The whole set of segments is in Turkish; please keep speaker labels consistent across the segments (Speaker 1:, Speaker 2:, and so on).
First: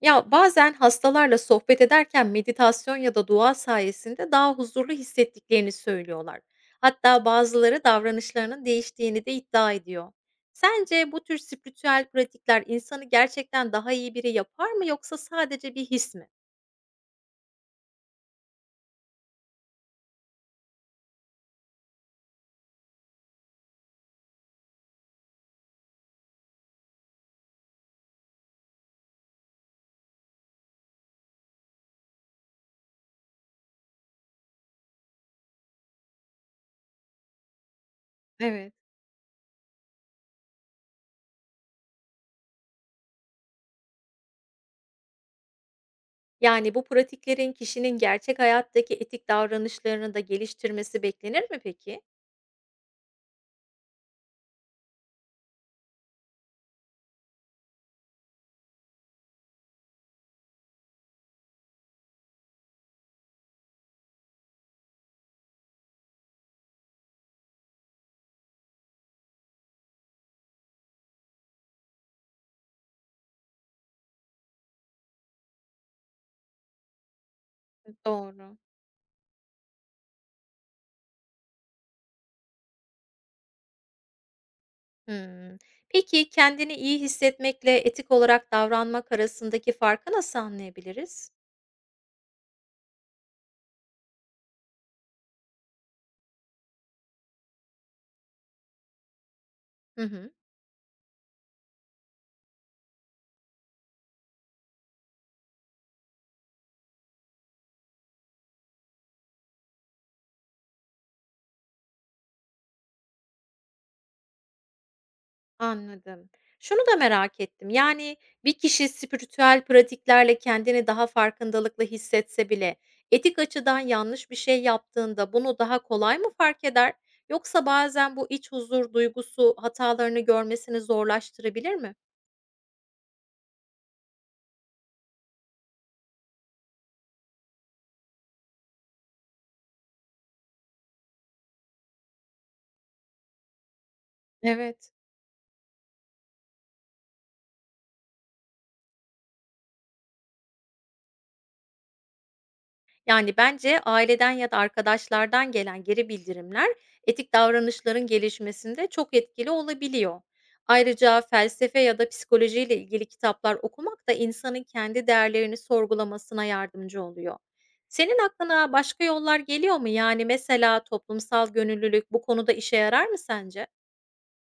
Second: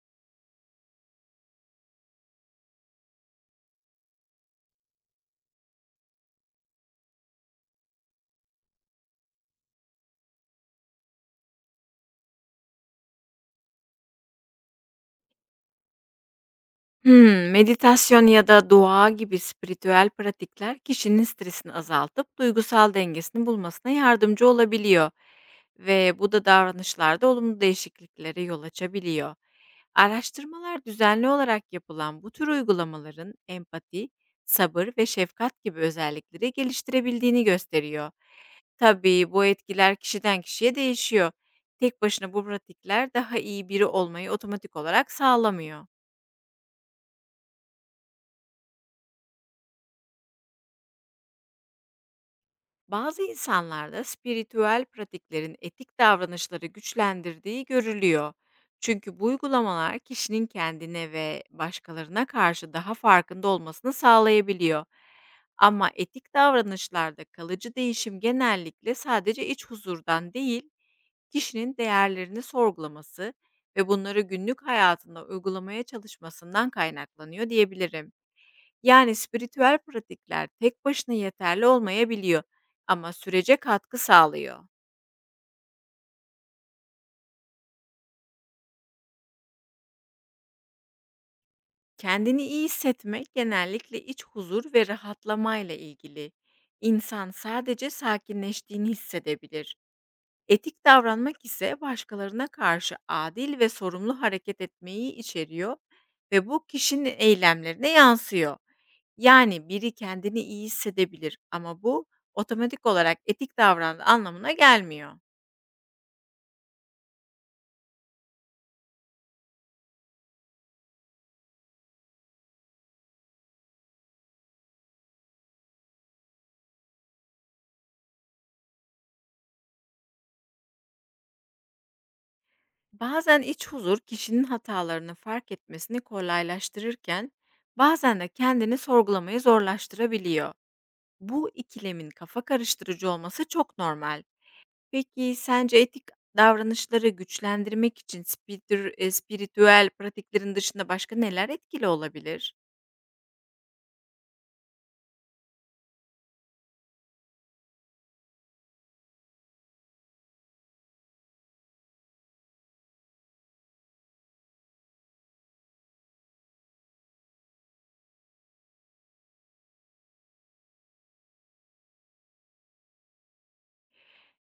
Speaker 1: Ya, bazen hastalarla sohbet ederken meditasyon ya da dua sayesinde daha huzurlu hissettiklerini söylüyorlar. Hatta bazıları davranışlarının değiştiğini de iddia ediyor. Sence bu tür spiritüel pratikler insanı gerçekten daha iyi biri yapar mı yoksa sadece bir his mi?
Speaker 2: Meditasyon ya da dua gibi spiritüel pratikler kişinin stresini azaltıp duygusal dengesini bulmasına yardımcı olabiliyor ve bu da davranışlarda olumlu değişikliklere yol açabiliyor. Araştırmalar düzenli olarak yapılan bu tür uygulamaların empati, sabır ve şefkat gibi özellikleri geliştirebildiğini gösteriyor.
Speaker 1: Evet.
Speaker 2: Tabii bu etkiler kişiden kişiye değişiyor. Tek başına bu pratikler daha iyi biri olmayı otomatik olarak sağlamıyor.
Speaker 1: Yani bu pratiklerin kişinin gerçek hayattaki etik davranışlarını da geliştirmesi beklenir mi peki?
Speaker 2: Bazı insanlarda spiritüel pratiklerin etik davranışları güçlendirdiği görülüyor. Çünkü bu uygulamalar kişinin kendine ve başkalarına karşı daha farkında olmasını sağlayabiliyor. Ama etik davranışlarda kalıcı değişim genellikle sadece iç huzurdan değil, kişinin değerlerini sorgulaması ve bunları günlük hayatında uygulamaya çalışmasından kaynaklanıyor diyebilirim.
Speaker 1: Doğru.
Speaker 2: Yani spiritüel pratikler tek başına yeterli olmayabiliyor ama sürece katkı sağlıyor.
Speaker 1: Hımm. Peki, kendini iyi hissetmekle etik olarak davranmak arasındaki farkı nasıl anlayabiliriz?
Speaker 2: Kendini iyi hissetmek genellikle iç huzur ve rahatlamayla ilgili. İnsan sadece sakinleştiğini hissedebilir.
Speaker 1: Hı hı,
Speaker 2: Etik davranmak ise başkalarına karşı adil ve sorumlu hareket etmeyi içeriyor ve bu kişinin eylemlerine yansıyor. Yani biri kendini iyi hissedebilir ama bu otomatik olarak etik davrandığı anlamına gelmiyor.
Speaker 1: anladım. Şunu da merak ettim, yani, bir kişi spiritüel pratiklerle kendini daha farkındalıklı hissetse bile etik açıdan yanlış bir şey yaptığında bunu daha kolay mı fark eder? Yoksa bazen bu iç huzur duygusu hatalarını görmesini zorlaştırabilir mi?
Speaker 2: Bazen iç huzur kişinin hatalarını fark etmesini kolaylaştırırken bazen de kendini sorgulamayı zorlaştırabiliyor. Bu ikilemin kafa karıştırıcı olması çok normal.
Speaker 1: Evet.
Speaker 2: Peki sence etik davranışları güçlendirmek için spiritüel pratiklerin dışında başka neler etkili olabilir?
Speaker 1: Yani bence aileden ya da arkadaşlardan gelen geri bildirimler etik davranışların gelişmesinde çok etkili olabiliyor. Ayrıca felsefe ya da psikolojiyle ilgili kitaplar okumak da insanın kendi değerlerini sorgulamasına yardımcı oluyor. Senin aklına başka yollar geliyor mu? Yani mesela toplumsal gönüllülük bu konuda işe yarar mı sence?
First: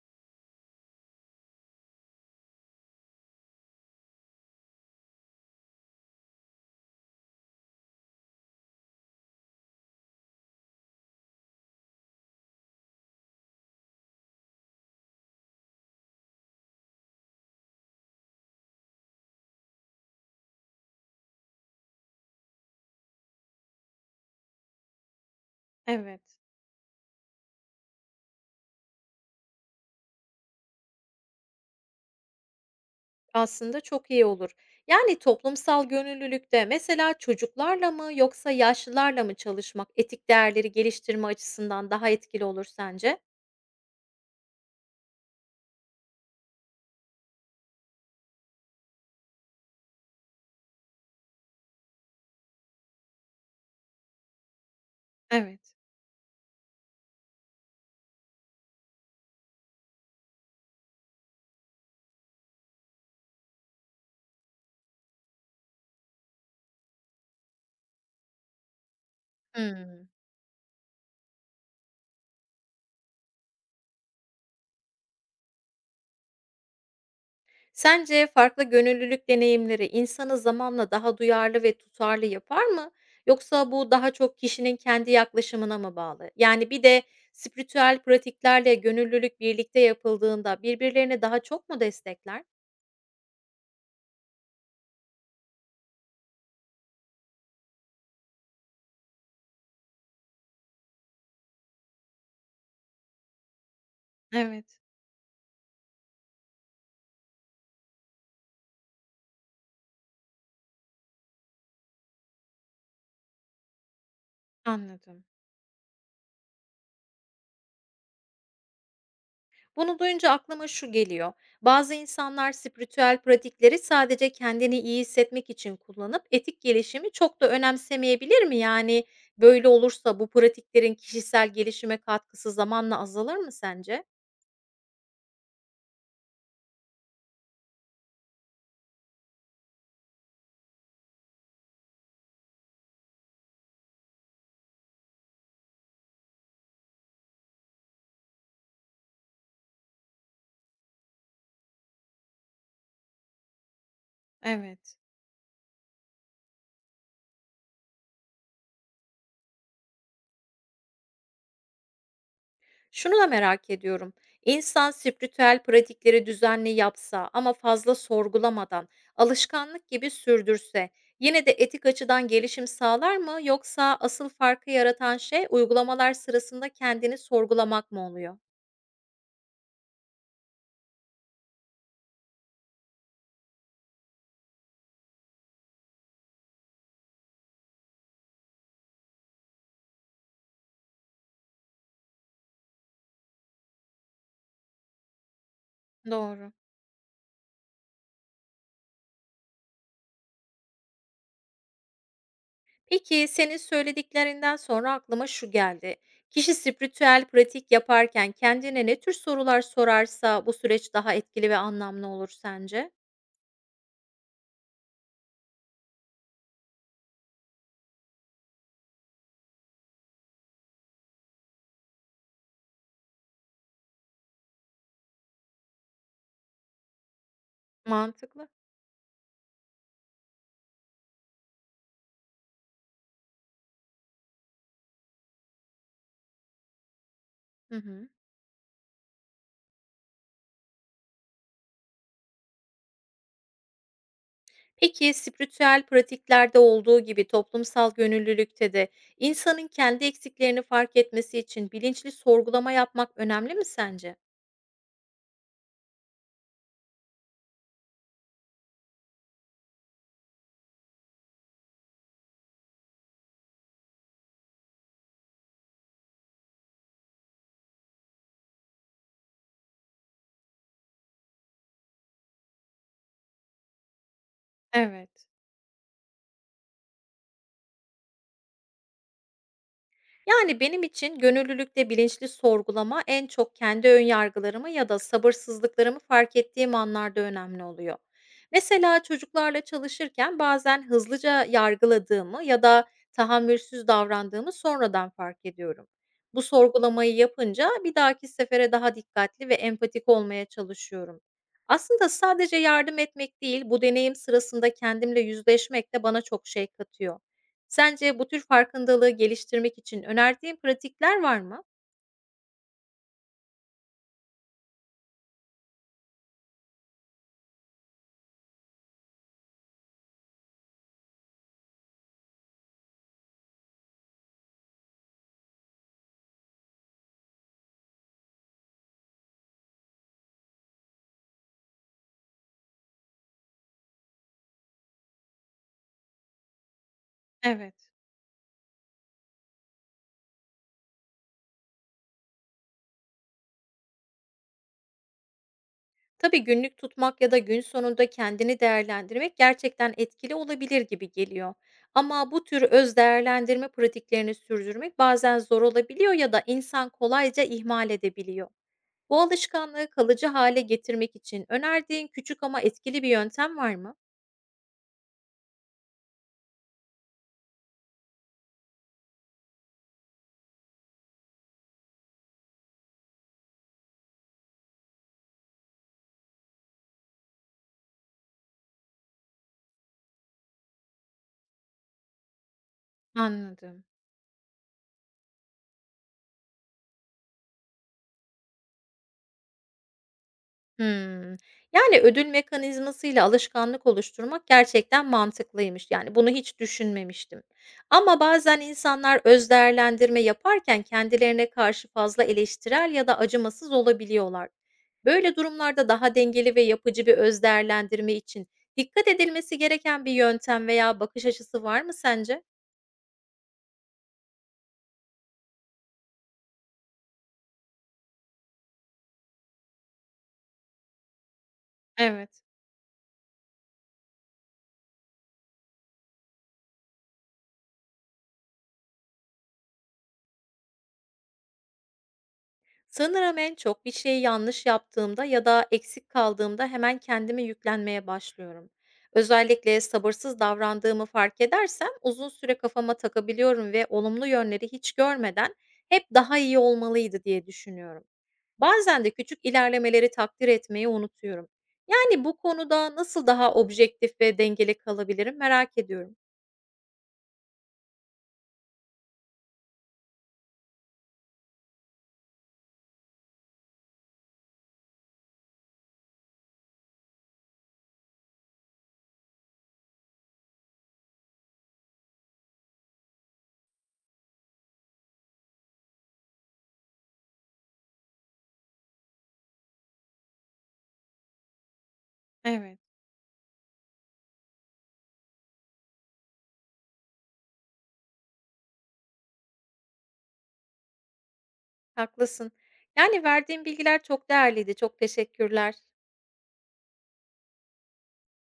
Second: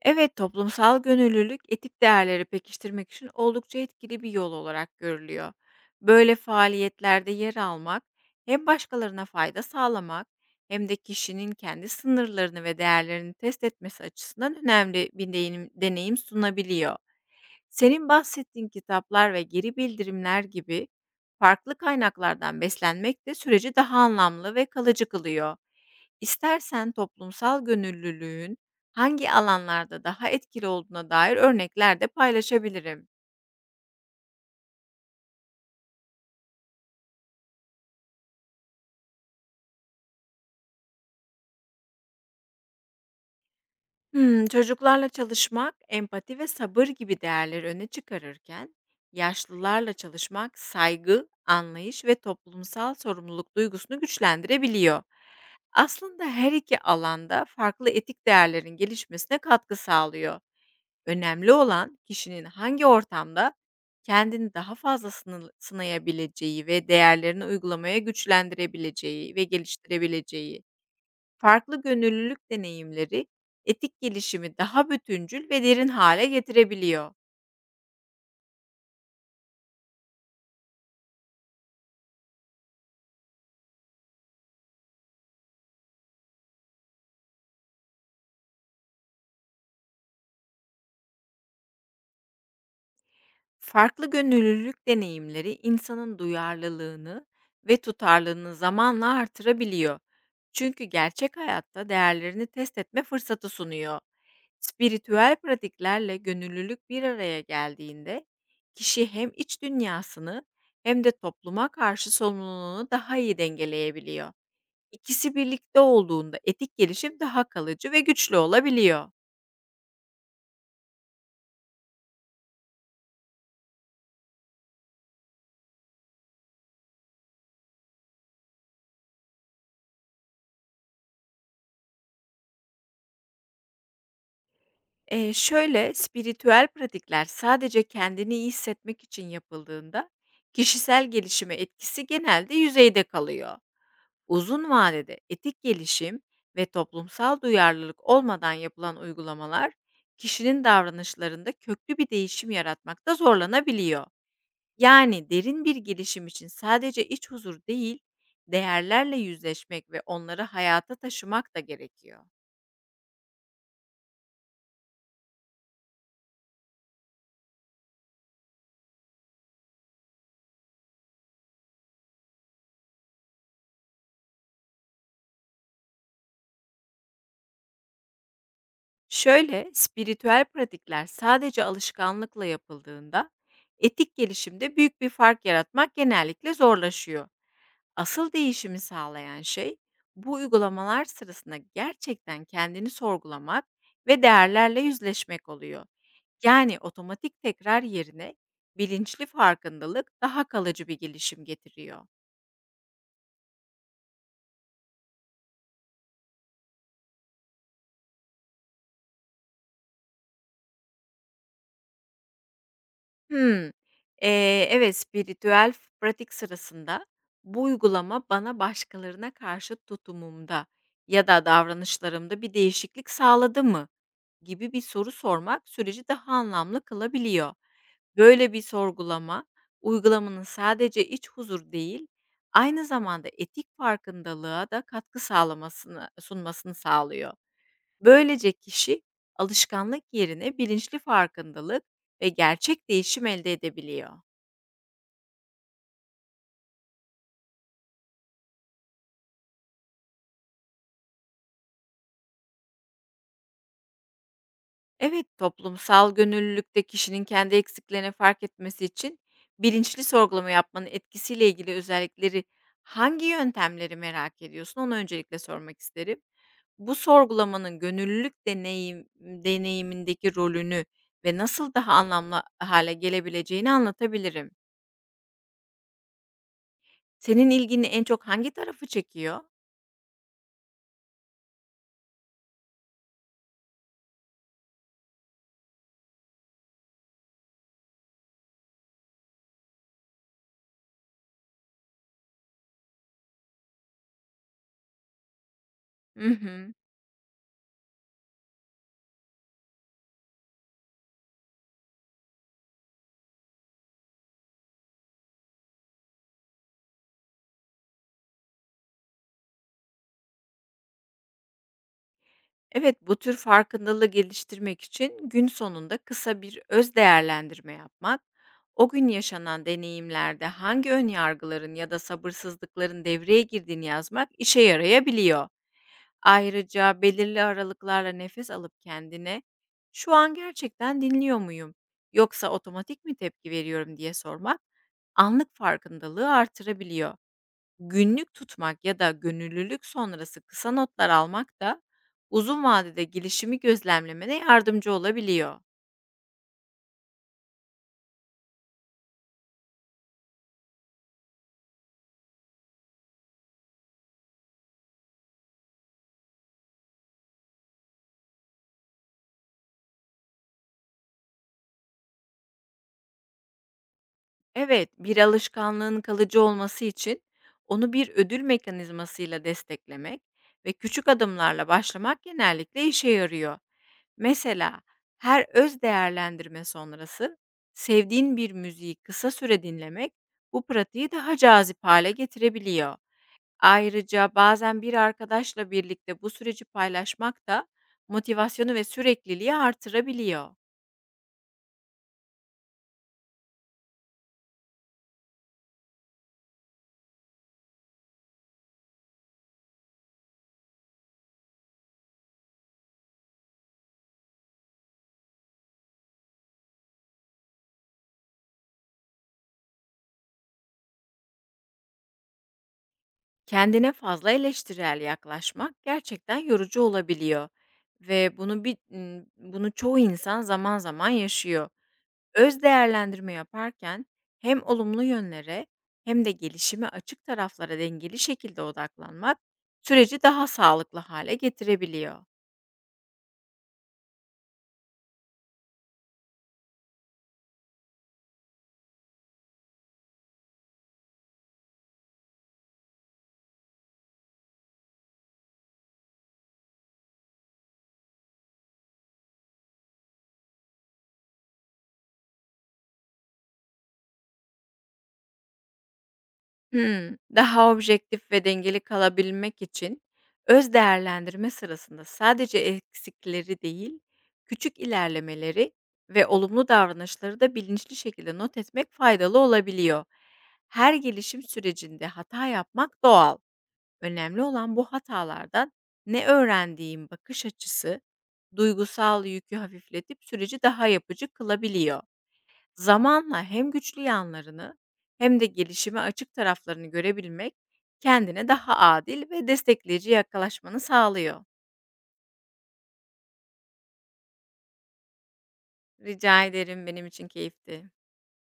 Speaker 2: Evet, toplumsal gönüllülük etik değerleri pekiştirmek için oldukça etkili bir yol olarak görülüyor. Böyle faaliyetlerde yer almak hem başkalarına fayda sağlamak hem de kişinin kendi sınırlarını ve değerlerini test etmesi açısından önemli bir deneyim sunabiliyor. Senin bahsettiğin kitaplar ve geri bildirimler gibi farklı kaynaklardan beslenmek de süreci daha anlamlı ve kalıcı kılıyor.
Speaker 1: Evet.
Speaker 2: İstersen toplumsal gönüllülüğün hangi alanlarda daha etkili olduğuna dair örnekler de paylaşabilirim.
Speaker 1: Aslında çok iyi olur. Yani toplumsal gönüllülükte mesela çocuklarla mı yoksa yaşlılarla mı çalışmak etik değerleri geliştirme açısından daha etkili olur sence?
Speaker 2: Çocuklarla çalışmak empati ve sabır gibi değerleri öne çıkarırken, yaşlılarla çalışmak saygı, anlayış ve toplumsal sorumluluk duygusunu güçlendirebiliyor.
Speaker 1: Evet.
Speaker 2: Aslında her iki alanda farklı etik değerlerin gelişmesine katkı sağlıyor. Önemli olan kişinin hangi ortamda kendini daha fazla sınayabileceği ve değerlerini uygulamaya güçlendirebileceği ve
Speaker 1: Hmm.
Speaker 2: geliştirebileceği. Farklı gönüllülük deneyimleri etik gelişimi daha bütüncül ve derin hale getirebiliyor.
Speaker 1: Sence farklı gönüllülük deneyimleri insanı zamanla daha duyarlı ve tutarlı yapar mı? Yoksa bu daha çok kişinin kendi yaklaşımına mı bağlı? Yani bir de spiritüel pratiklerle gönüllülük birlikte yapıldığında birbirlerini daha çok mu destekler?
Speaker 2: Farklı gönüllülük deneyimleri insanın duyarlılığını ve tutarlılığını zamanla artırabiliyor. Çünkü gerçek hayatta değerlerini test etme fırsatı sunuyor.
Speaker 1: Evet,
Speaker 2: Spiritüel pratiklerle gönüllülük bir araya geldiğinde kişi hem iç dünyasını hem de topluma karşı sorumluluğunu daha iyi dengeleyebiliyor.
Speaker 1: anladım.
Speaker 2: İkisi birlikte olduğunda etik gelişim daha kalıcı ve güçlü olabiliyor.
Speaker 1: Bunu duyunca aklıma şu geliyor. Bazı insanlar spiritüel pratikleri sadece kendini iyi hissetmek için kullanıp etik gelişimi çok da önemsemeyebilir mi? Yani böyle olursa bu pratiklerin kişisel gelişime katkısı zamanla azalır mı sence?
Speaker 2: Spiritüel pratikler sadece kendini iyi hissetmek için yapıldığında kişisel gelişime etkisi genelde yüzeyde kalıyor. Uzun vadede etik gelişim ve toplumsal duyarlılık olmadan yapılan uygulamalar kişinin davranışlarında köklü bir değişim yaratmakta zorlanabiliyor.
Speaker 1: Evet.
Speaker 2: Yani derin bir gelişim için sadece iç huzur değil, değerlerle yüzleşmek ve onları hayata taşımak da gerekiyor.
Speaker 1: Şunu da merak ediyorum. İnsan spiritüel pratikleri düzenli yapsa ama fazla sorgulamadan, alışkanlık gibi sürdürse, yine de etik açıdan gelişim sağlar mı yoksa asıl farkı yaratan şey uygulamalar sırasında kendini sorgulamak mı oluyor?
Speaker 2: Şöyle, spiritüel pratikler sadece alışkanlıkla yapıldığında etik gelişimde büyük bir fark yaratmak genellikle zorlaşıyor. Asıl değişimi sağlayan şey bu uygulamalar sırasında gerçekten kendini sorgulamak ve değerlerle yüzleşmek oluyor.
Speaker 1: Doğru.
Speaker 2: Yani otomatik tekrar yerine bilinçli farkındalık daha kalıcı bir gelişim getiriyor.
Speaker 1: Peki senin söylediklerinden sonra aklıma şu geldi. Kişi spiritüel pratik yaparken kendine ne tür sorular sorarsa bu süreç daha etkili ve anlamlı olur sence?
Speaker 2: Hımm. Evet, spiritüel pratik sırasında bu uygulama bana başkalarına karşı tutumumda ya da davranışlarımda bir değişiklik sağladı mı gibi bir soru sormak süreci daha anlamlı kılabiliyor.
Speaker 1: Mantıklı.
Speaker 2: Böyle bir sorgulama uygulamanın sadece iç huzur değil, aynı zamanda etik farkındalığa da katkı sağlamasını sunmasını sağlıyor.
Speaker 1: Hı hı.
Speaker 2: Böylece kişi alışkanlık yerine bilinçli farkındalık ve gerçek değişim elde edebiliyor.
Speaker 1: Peki spiritüel pratiklerde olduğu gibi toplumsal gönüllülükte de insanın kendi eksiklerini fark etmesi için bilinçli sorgulama yapmak önemli mi sence?
Speaker 2: Evet, toplumsal gönüllülükte kişinin kendi eksiklerini fark etmesi için bilinçli sorgulama yapmanın etkisiyle ilgili özellikleri hangi yöntemleri merak ediyorsun? Onu öncelikle sormak isterim. Bu sorgulamanın gönüllülük deneyimindeki rolünü ve nasıl daha anlamlı hale gelebileceğini anlatabilirim.
Speaker 1: Evet.
Speaker 2: Senin ilgini en çok hangi tarafı çekiyor?
Speaker 1: Yani benim için gönüllülükte bilinçli sorgulama en çok kendi ön yargılarımı ya da sabırsızlıklarımı fark ettiğim anlarda önemli oluyor. Mesela çocuklarla çalışırken bazen hızlıca yargıladığımı ya da tahammülsüz davrandığımı sonradan fark ediyorum.
Speaker 2: Hı
Speaker 1: Bu
Speaker 2: hı.
Speaker 1: sorgulamayı yapınca bir dahaki sefere daha dikkatli ve empatik olmaya çalışıyorum. Aslında sadece yardım etmek değil, bu deneyim sırasında kendimle yüzleşmek de bana çok şey katıyor. Sence bu tür farkındalığı geliştirmek için önerdiğin pratikler var mı?
Speaker 2: Evet, bu tür farkındalığı geliştirmek için gün sonunda kısa bir öz değerlendirme yapmak, o gün yaşanan deneyimlerde hangi ön yargıların ya da sabırsızlıkların devreye girdiğini yazmak işe yarayabiliyor. Ayrıca belirli aralıklarla nefes alıp kendine "Şu an gerçekten dinliyor muyum? Yoksa otomatik mi tepki veriyorum?" diye sormak anlık farkındalığı artırabiliyor.
Speaker 1: Evet.
Speaker 2: Günlük tutmak ya da gönüllülük sonrası kısa notlar almak da uzun vadede gelişimi gözlemlemene yardımcı olabiliyor.
Speaker 1: Tabii günlük tutmak ya da gün sonunda kendini değerlendirmek gerçekten etkili olabilir gibi geliyor. Ama bu tür öz değerlendirme pratiklerini sürdürmek bazen zor olabiliyor ya da insan kolayca ihmal edebiliyor. Bu alışkanlığı kalıcı hale getirmek için önerdiğin küçük ama etkili bir yöntem var mı?
Speaker 2: Evet, bir alışkanlığın kalıcı olması için onu bir ödül mekanizmasıyla desteklemek ve küçük adımlarla başlamak genellikle işe yarıyor. Mesela her öz değerlendirme sonrası sevdiğin bir müziği kısa süre dinlemek bu pratiği daha cazip hale getirebiliyor.
Speaker 1: Anladım.
Speaker 2: Ayrıca bazen bir arkadaşla birlikte bu süreci paylaşmak da motivasyonu ve sürekliliği artırabiliyor.
Speaker 1: Hımm. Yani, ödül mekanizmasıyla alışkanlık oluşturmak gerçekten mantıklıymış. Yani, bunu hiç düşünmemiştim. Ama bazen insanlar öz değerlendirme yaparken kendilerine karşı fazla eleştirel ya da acımasız olabiliyorlar. Böyle durumlarda daha dengeli ve yapıcı bir öz değerlendirme için dikkat edilmesi gereken bir yöntem veya bakış açısı var mı sence?
Speaker 2: Kendine fazla eleştirel yaklaşmak gerçekten yorucu olabiliyor ve bunu çoğu insan zaman zaman yaşıyor.
Speaker 1: Evet.
Speaker 2: Öz değerlendirme yaparken hem olumlu yönlere hem de gelişime açık taraflara dengeli şekilde odaklanmak süreci daha sağlıklı hale getirebiliyor.
Speaker 1: Sanırım en çok bir şeyi yanlış yaptığımda ya da eksik kaldığımda hemen kendime yüklenmeye başlıyorum. Özellikle sabırsız davrandığımı fark edersem uzun süre kafama takabiliyorum ve olumlu yönleri hiç görmeden hep daha iyi olmalıydı diye düşünüyorum. Bazen de küçük ilerlemeleri takdir etmeyi unutuyorum. Yani bu konuda nasıl daha objektif ve dengeli kalabilirim merak ediyorum.
Speaker 2: Hımm. Daha objektif ve dengeli kalabilmek için öz değerlendirme sırasında sadece eksikleri değil, küçük ilerlemeleri ve olumlu davranışları da bilinçli şekilde not etmek faydalı olabiliyor. Her gelişim sürecinde hata yapmak doğal. Önemli olan bu hatalardan ne öğrendiğim bakış açısı duygusal yükü hafifletip süreci daha yapıcı kılabiliyor.
Speaker 1: Evet.
Speaker 2: Zamanla hem güçlü yanlarını hem de gelişime açık taraflarını görebilmek, kendine daha adil ve destekleyici yaklaşmanı sağlıyor.
Speaker 1: Haklısın. Yani verdiğin bilgiler çok değerliydi. Çok teşekkürler.
Speaker 2: Rica ederim, benim için keyifti.